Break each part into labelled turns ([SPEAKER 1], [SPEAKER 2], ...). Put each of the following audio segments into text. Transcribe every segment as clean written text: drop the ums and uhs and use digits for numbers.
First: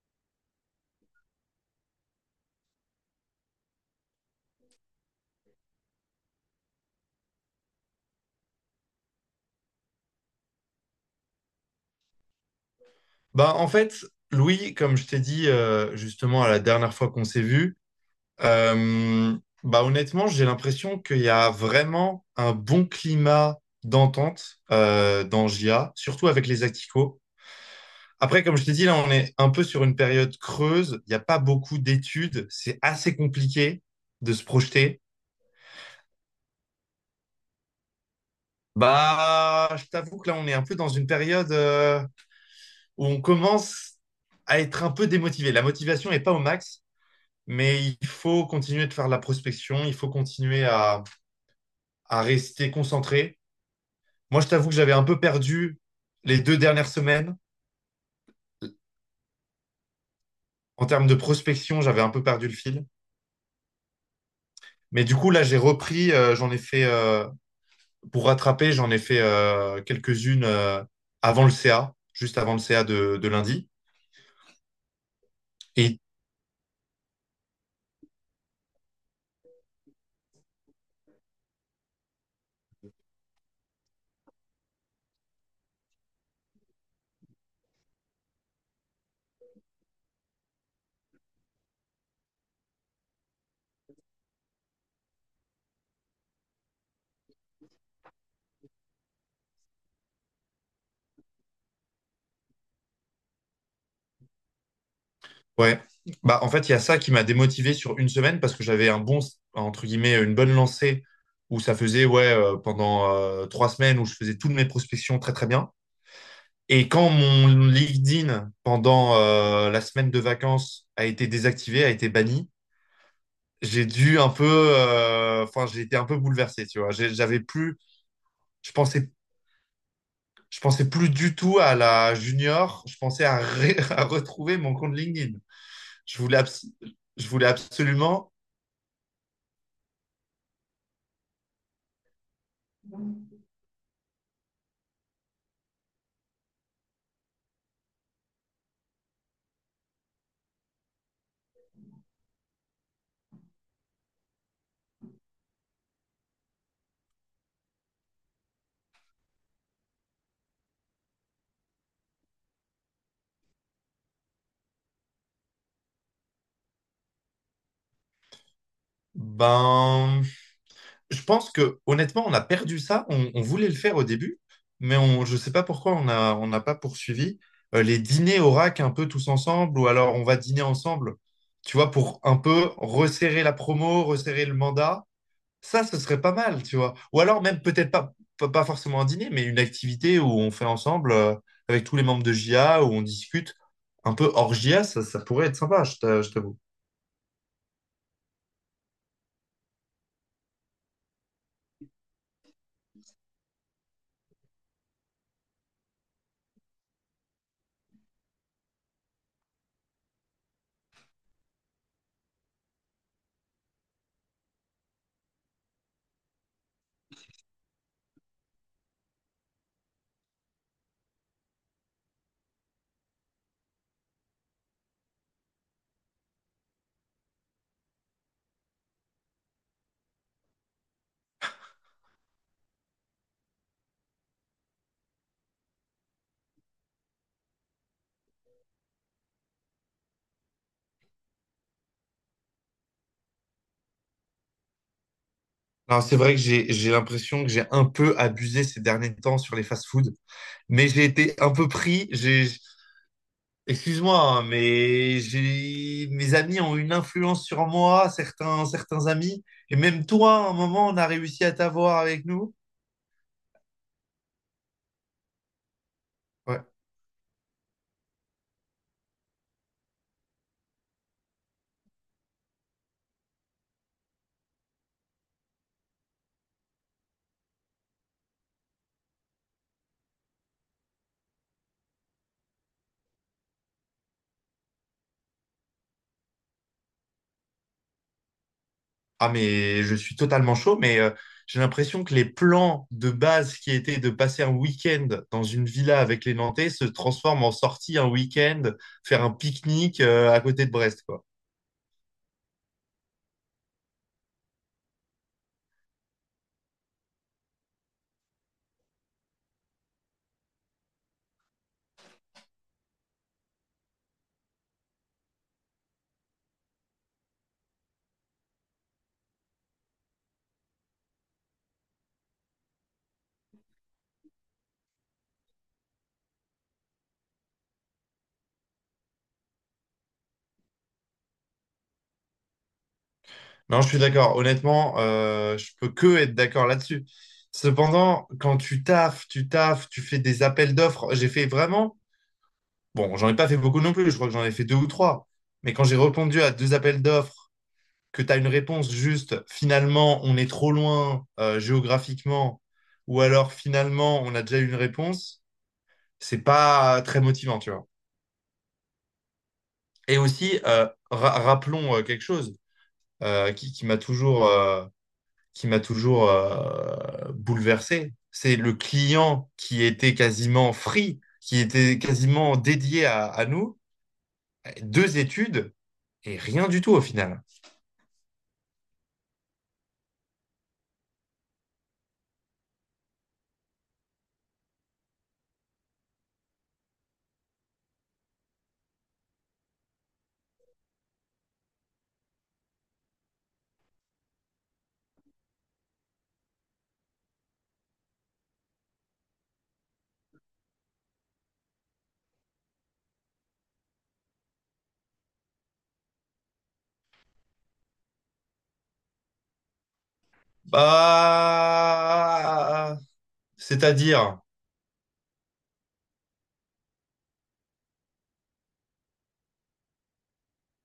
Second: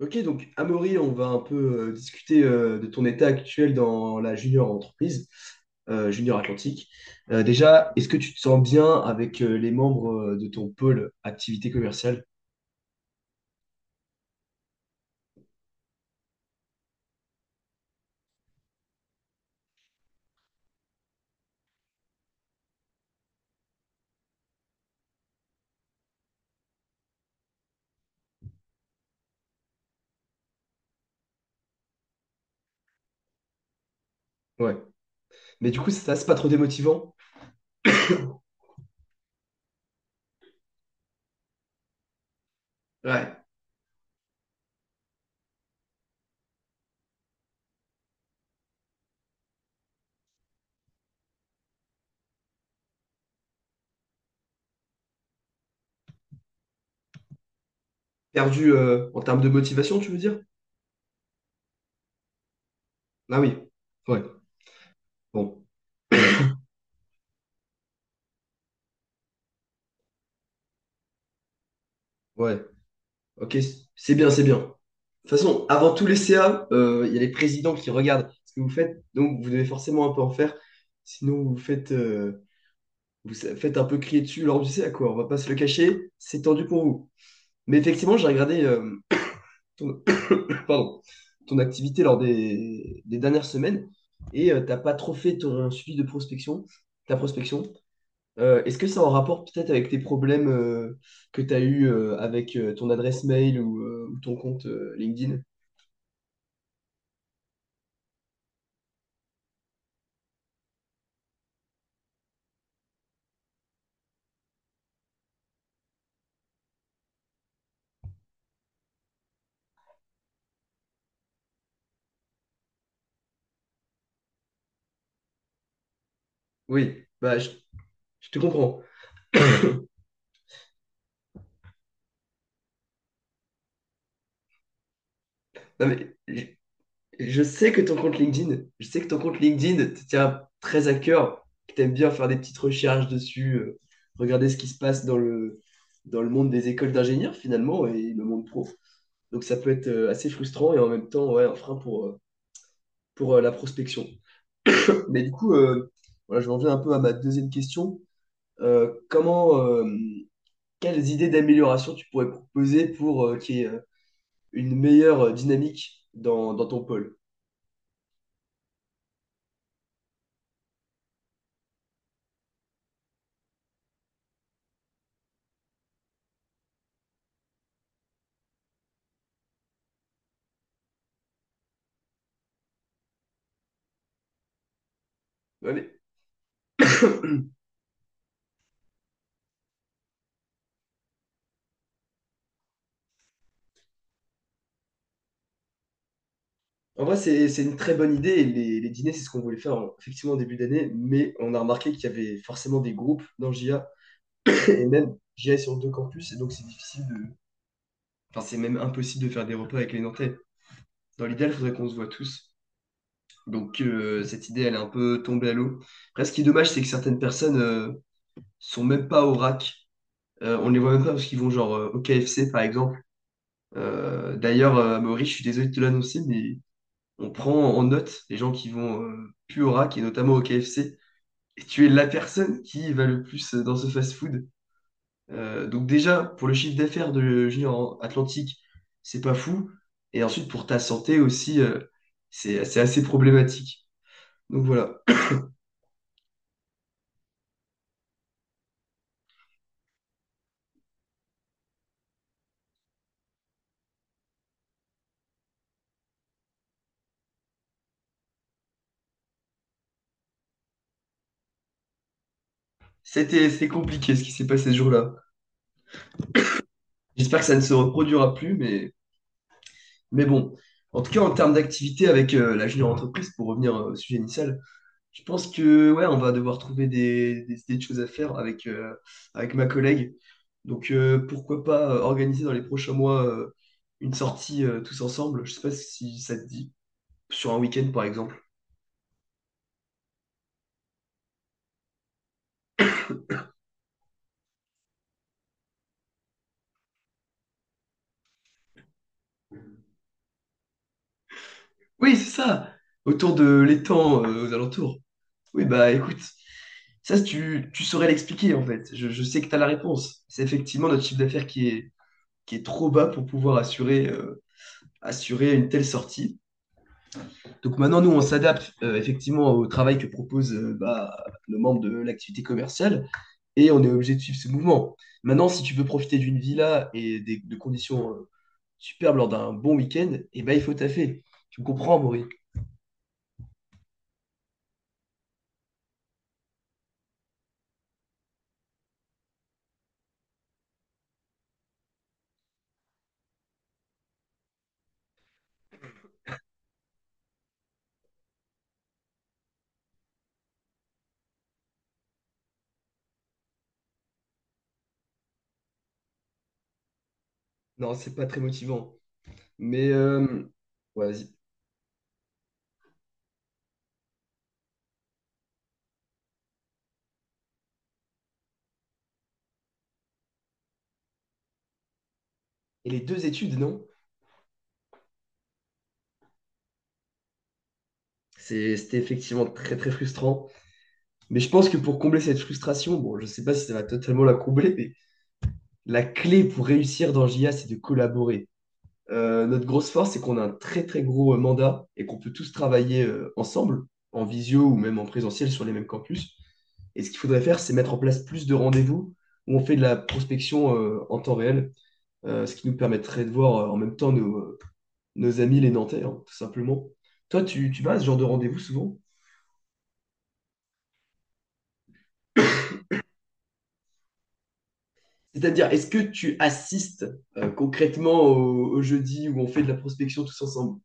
[SPEAKER 1] Ok, donc Amaury, on va un peu discuter de ton état actuel dans la junior entreprise, junior Atlantique. Déjà, est-ce que tu te sens bien avec les membres de ton pôle activité commerciale?
[SPEAKER 2] Bah, en fait, Louis, comme je t'ai dit justement à la dernière fois qu'on s'est vu, euh, bah, honnêtement, j'ai l'impression qu'il y a vraiment un bon climat d'entente dans JA, surtout avec les Acticos. Après, comme je t'ai dit, là, on est un peu sur une période creuse. Il n'y a pas beaucoup d'études. C'est assez compliqué de se
[SPEAKER 1] Ouais.
[SPEAKER 2] projeter.
[SPEAKER 1] Mais du coup, ça, c'est pas trop démotivant?
[SPEAKER 2] Bah, je t'avoue que là, on est un peu dans une période où on
[SPEAKER 1] Ouais.
[SPEAKER 2] commence à être un peu démotivé. La motivation n'est pas au max. Mais il faut continuer de faire de la prospection, il faut continuer à rester concentré. Moi, je t'avoue que j'avais un peu perdu les deux dernières semaines.
[SPEAKER 1] Perdu en termes de motivation, tu veux dire?
[SPEAKER 2] En termes de prospection, j'avais un peu perdu le fil.
[SPEAKER 1] Ah oui. Ouais.
[SPEAKER 2] Mais du coup, là, j'ai
[SPEAKER 1] Bon.
[SPEAKER 2] repris, j'en ai fait, pour rattraper, j'en ai fait quelques-unes avant le CA, juste avant
[SPEAKER 1] Ouais,
[SPEAKER 2] le CA de
[SPEAKER 1] ok,
[SPEAKER 2] lundi.
[SPEAKER 1] c'est bien, c'est bien. De toute façon, avant
[SPEAKER 2] Et
[SPEAKER 1] tous les CA, il y a les présidents qui regardent ce que vous faites, donc vous devez forcément un peu en faire. Sinon, vous faites, faites un peu crier dessus lors du CA, quoi. On va pas se le cacher, c'est tendu pour vous. Mais effectivement, j'ai regardé ton, pardon, ton activité lors des dernières semaines et t'as pas trop fait ton suivi de prospection, ta prospection. Est-ce que c'est en rapport peut-être avec tes problèmes que tu as eu avec ton adresse mail ou ton compte LinkedIn?
[SPEAKER 2] ouais. Bah, en fait, il y a ça qui m'a démotivé sur une semaine parce que j'avais un bon, entre guillemets, une bonne lancée où ça faisait, ouais, pendant trois semaines où je faisais toutes mes prospections très, très bien. Et quand mon LinkedIn pendant la semaine de vacances a été désactivé, a été banni, j'ai dû un peu, enfin, j'ai été un peu bouleversé, tu vois.
[SPEAKER 1] Oui,
[SPEAKER 2] J'avais plus,
[SPEAKER 1] je te
[SPEAKER 2] je
[SPEAKER 1] comprends.
[SPEAKER 2] pensais, je pensais plus du tout à la junior. Je pensais à retrouver mon compte LinkedIn.
[SPEAKER 1] Non,
[SPEAKER 2] Je voulais, abs- je
[SPEAKER 1] je
[SPEAKER 2] voulais
[SPEAKER 1] sais que ton compte
[SPEAKER 2] absolument.
[SPEAKER 1] LinkedIn, je sais que ton compte LinkedIn te tient très à cœur, que tu aimes bien faire des petites recherches dessus, regarder ce qui se passe dans le monde des écoles d'ingénieurs finalement et le monde pro. Donc ça peut être assez frustrant et en même temps ouais, un frein pour la prospection. Mais du coup, voilà, je reviens un peu à ma deuxième question. Comment, quelles idées d'amélioration tu pourrais proposer pour qu'il y ait une meilleure dynamique dans, dans ton pôle?
[SPEAKER 2] Ben, je pense que honnêtement, on a perdu ça. On voulait le faire au début, mais je sais pas pourquoi on n'a pas poursuivi. Les dîners au rack un peu tous ensemble, ou alors on va dîner ensemble, tu vois, pour un peu resserrer la promo, resserrer le mandat.
[SPEAKER 1] Ouais,
[SPEAKER 2] Ça,
[SPEAKER 1] mais-
[SPEAKER 2] ce serait pas mal, tu vois. Ou alors même peut-être pas forcément un dîner, mais une activité où on fait ensemble avec tous les membres de JA, où on discute un peu hors JA, ça pourrait être sympa, je t'avoue.
[SPEAKER 1] En vrai, c'est une très bonne idée. Les dîners, c'est ce qu'on voulait faire effectivement en début d'année, mais on a remarqué qu'il y avait forcément des groupes dans JA, et même JA est sur deux campus, et donc c'est difficile de... Enfin, c'est même impossible de faire des repas avec les Nantais. Dans l'idéal, il faudrait qu'on se voit tous. Donc cette idée, elle est un peu tombée à l'eau. Après, ce qui est dommage, c'est que certaines personnes sont même pas au rack. On les voit même pas parce qu'ils vont genre au KFC par exemple. D'ailleurs, Amaury, je suis désolé de te l'annoncer, mais on prend en note les gens qui vont plus au rack et notamment au KFC. Et tu es la personne qui va le plus dans ce fast-food. Donc déjà, pour le chiffre d'affaires de Junior Atlantique, c'est pas fou. Et ensuite, pour ta santé aussi, c'est assez problématique. Donc voilà,
[SPEAKER 2] Alors, c'est vrai que j'ai l'impression que j'ai un peu abusé ces derniers temps sur les fast-foods, mais j'ai été un peu pris. Excuse-moi, hein, mais j'ai mes amis ont une influence sur moi, certains amis, et même toi, à un moment, on a réussi à t'avoir avec nous.
[SPEAKER 1] c'était compliqué ce qui s'est passé ce jour-là.
[SPEAKER 2] Ouais.
[SPEAKER 1] J'espère que ça ne se reproduira plus, mais bon, en tout cas, en termes d'activité avec la junior entreprise, pour revenir au sujet initial, je pense que ouais, on va devoir trouver des idées de choses à faire avec, avec ma collègue. Donc pourquoi pas organiser dans les prochains mois une sortie tous ensemble, je sais pas si ça te dit, sur un week-end par exemple.
[SPEAKER 2] Ah, mais je suis totalement chaud, mais j'ai l'impression que les plans de base qui étaient de passer un week-end dans une villa avec les Nantais se transforment en sortie un week-end, faire un pique-nique à côté de Brest, quoi.
[SPEAKER 1] Oui, c'est ça, autour de l'étang aux alentours. Oui, bah écoute, ça si tu, tu saurais l'expliquer en fait. Je sais que tu as la réponse. C'est effectivement notre chiffre d'affaires qui est trop bas pour pouvoir assurer. Assurer une telle sortie. Donc maintenant, nous, on s'adapte effectivement au travail que propose bah, nos membres de l'activité commerciale et on est obligé de suivre ce mouvement. Maintenant, si tu veux profiter d'une villa et des, de conditions superbes lors d'un bon week-end, eh ben, il faut taffer. Tu me comprends, Maury?
[SPEAKER 2] Non, je suis d'accord. Honnêtement, je peux que être d'accord là-dessus. Cependant, quand tu taffes, tu taffes, tu fais des appels d'offres, j'ai fait vraiment, bon, j'en ai pas fait beaucoup non plus, je crois que j'en ai fait deux ou trois, mais quand j'ai répondu à deux appels d'offres, que tu as une réponse juste, finalement, on est trop loin géographiquement, ou alors finalement, on a déjà eu une réponse, c'est pas très motivant, tu vois.
[SPEAKER 1] Non, c'est pas très motivant. Mais
[SPEAKER 2] Et aussi,
[SPEAKER 1] ouais, vas-y.
[SPEAKER 2] rappelons quelque chose euh, qui, qui m'a toujours, euh, qui m'a toujours bouleversé. C'est le client qui était quasiment free, qui était quasiment
[SPEAKER 1] Et les
[SPEAKER 2] dédié
[SPEAKER 1] deux
[SPEAKER 2] à
[SPEAKER 1] études,
[SPEAKER 2] nous.
[SPEAKER 1] non?
[SPEAKER 2] Deux études et rien du tout au final.
[SPEAKER 1] C'était effectivement très très frustrant. Mais je pense que pour combler cette frustration, bon, je sais pas si ça va totalement la combler, mais la clé pour réussir dans JA, c'est de collaborer. Notre grosse force, c'est qu'on a un très très gros mandat et qu'on peut tous travailler ensemble, en visio ou même en présentiel sur les mêmes campus. Et ce qu'il faudrait faire, c'est mettre en place plus de rendez-vous où on fait de la prospection en temps réel, ce qui nous permettrait de voir en même temps nos, nos amis les Nantais, hein, tout simplement. Toi, tu vas à ce genre de rendez-vous souvent?
[SPEAKER 2] Bah, c'est-à-dire,
[SPEAKER 1] C'est-à-dire, est-ce que tu assistes concrètement au, au jeudi où on fait de la prospection tous ensemble?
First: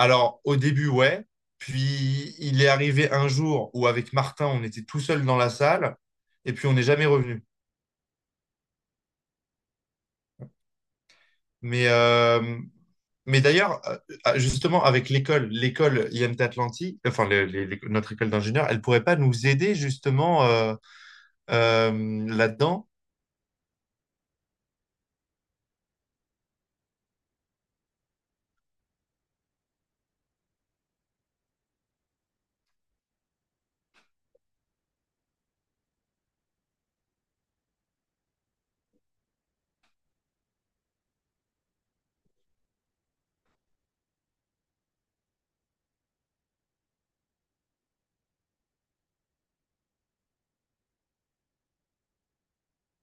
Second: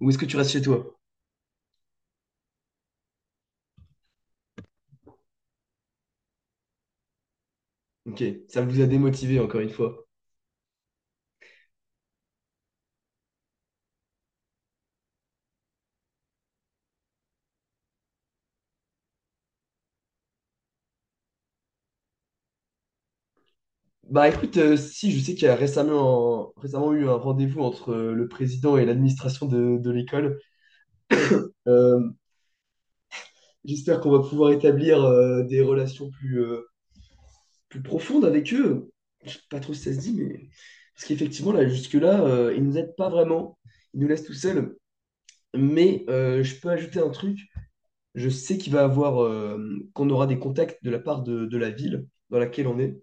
[SPEAKER 1] Ou est-ce que tu restes
[SPEAKER 2] au
[SPEAKER 1] chez
[SPEAKER 2] début,
[SPEAKER 1] toi?
[SPEAKER 2] ouais. Puis il est arrivé un jour où avec Martin, on était tout seul dans la salle et puis on n'est jamais revenu.
[SPEAKER 1] Ok, ça vous a démotivé encore une fois.
[SPEAKER 2] Mais euh, Mais d'ailleurs, justement, avec l'école IMT Atlantique, enfin notre école d'ingénieur, elle pourrait pas nous aider justement là-dedans.
[SPEAKER 1] Bah écoute, si, je sais qu'il y a récemment, récemment eu un rendez-vous entre le président et l'administration de l'école. Euh, j'espère qu'on va pouvoir établir des relations plus, plus profondes avec eux. Je sais pas trop si ça se dit, mais... Parce qu'effectivement, là, jusque-là, ils nous aident pas vraiment. Ils nous laissent tout seuls. Mais je peux ajouter un truc. Je sais qu'il va avoir, qu'on aura des contacts de la part de la ville dans laquelle on est.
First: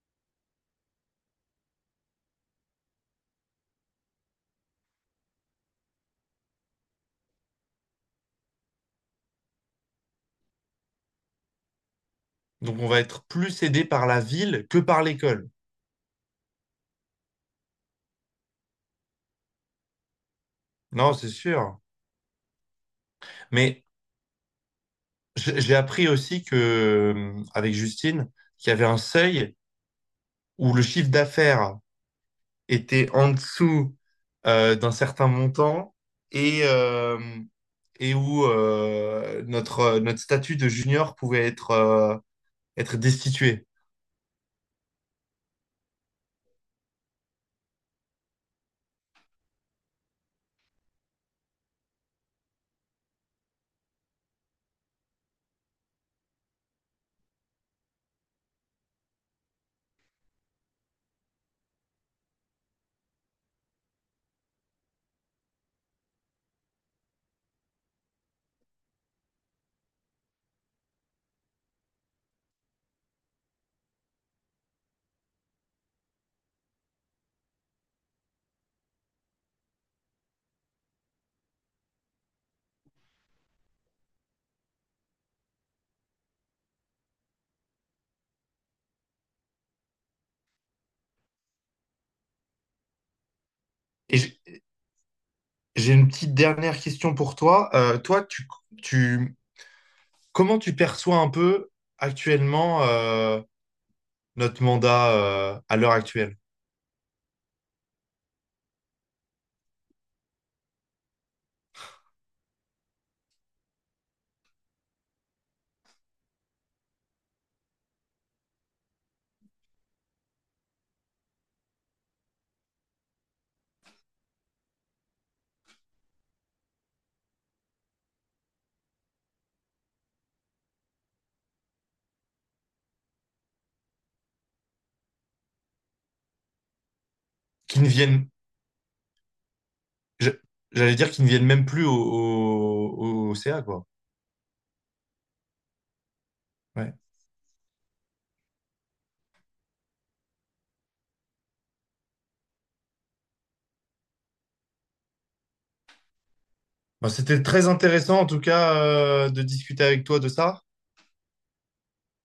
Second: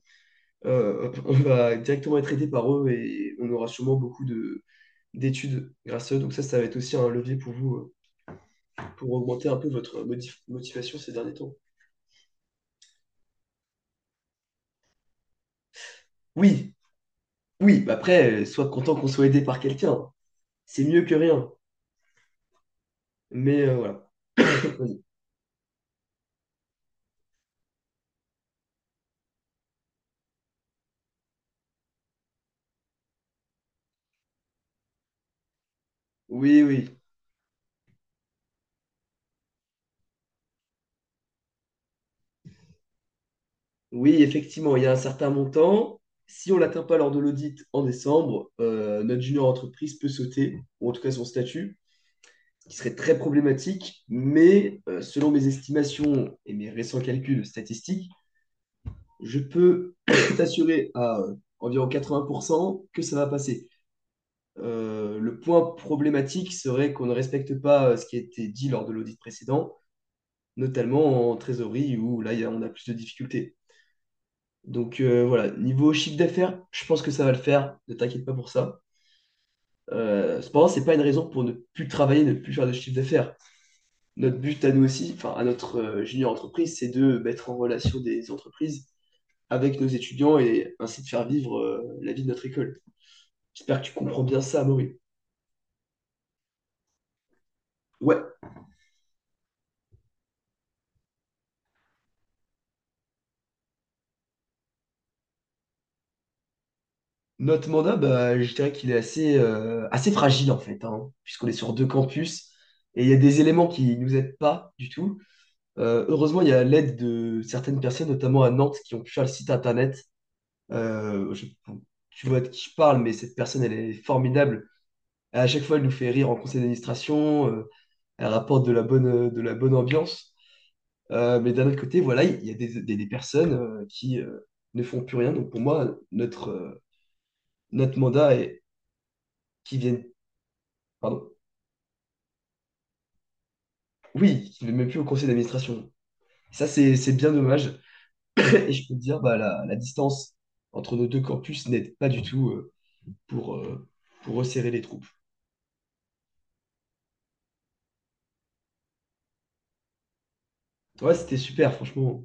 [SPEAKER 1] On va directement être aidé par eux et on aura sûrement beaucoup de d'études grâce à eux. Donc ça va être aussi un levier pour vous, pour augmenter un peu votre motivation ces derniers temps.
[SPEAKER 2] Donc on va être plus aidé par la ville que par l'école.
[SPEAKER 1] Oui, oui, bah après, sois content qu'on soit aidé par quelqu'un. C'est mieux
[SPEAKER 2] Non,
[SPEAKER 1] que
[SPEAKER 2] c'est
[SPEAKER 1] rien.
[SPEAKER 2] sûr.
[SPEAKER 1] Mais
[SPEAKER 2] Mais
[SPEAKER 1] voilà. Vas-y.
[SPEAKER 2] j'ai appris aussi que avec Justine, qu'il y avait un seuil où le chiffre d'affaires était en dessous d'un certain montant et
[SPEAKER 1] Oui, oui.
[SPEAKER 2] euh, et où notre statut de junior pouvait être destitué.
[SPEAKER 1] Oui, effectivement, il y a un certain montant. Si on ne l'atteint pas lors de l'audit en décembre, notre junior entreprise peut sauter, ou en tout cas son statut, qui serait très problématique. Mais selon mes estimations et mes récents calculs statistiques, je peux t'assurer à environ 80% que ça va passer. Le point problématique serait qu'on ne respecte pas ce qui a été dit lors de l'audit précédent, notamment en trésorerie où là, on a plus de difficultés. Donc voilà, niveau chiffre d'affaires, je pense que ça va le faire, ne t'inquiète pas pour ça. Cependant, c'est pas une raison pour ne plus travailler, ne plus faire de chiffre d'affaires. Notre but à nous aussi, enfin à notre junior entreprise, c'est de mettre en relation des entreprises avec nos étudiants et ainsi de faire vivre la vie de notre école. J'espère que tu comprends
[SPEAKER 2] Et
[SPEAKER 1] bien ça, Amaury.
[SPEAKER 2] j'ai une petite dernière question pour toi.
[SPEAKER 1] Ouais,
[SPEAKER 2] Tu, comment tu perçois un peu actuellement notre mandat à l'heure actuelle?
[SPEAKER 1] notre mandat, bah, je dirais qu'il est assez, assez fragile en fait, hein, puisqu'on est sur deux campus et il y a des éléments qui nous aident pas du tout. Heureusement, il y a l'aide de certaines personnes, notamment à Nantes, qui ont pu faire le site internet. Enfin, tu vois de qui je parle, mais cette personne, elle est formidable. À chaque fois, elle nous fait rire en conseil d'administration, elle rapporte de la bonne ambiance. Mais d'un autre côté, voilà, il y a des, des personnes qui ne font plus rien. Donc pour moi, notre,
[SPEAKER 2] Qui ne
[SPEAKER 1] notre
[SPEAKER 2] viennent,
[SPEAKER 1] mandat et qui viennent,
[SPEAKER 2] je- j'allais dire qu'ils ne
[SPEAKER 1] pardon,
[SPEAKER 2] viennent même plus au CA, quoi.
[SPEAKER 1] oui, qui ne viennent même plus au conseil d'administration. Ça,
[SPEAKER 2] Ouais.
[SPEAKER 1] c'est bien dommage. Et je peux te dire, bah, la distance entre nos deux campus n'aide pas du tout pour, euh, pour resserrer les troupes.
[SPEAKER 2] Bon, c'était très intéressant, en tout cas, de discuter avec toi de ça.
[SPEAKER 1] Ouais, c'était super, franchement.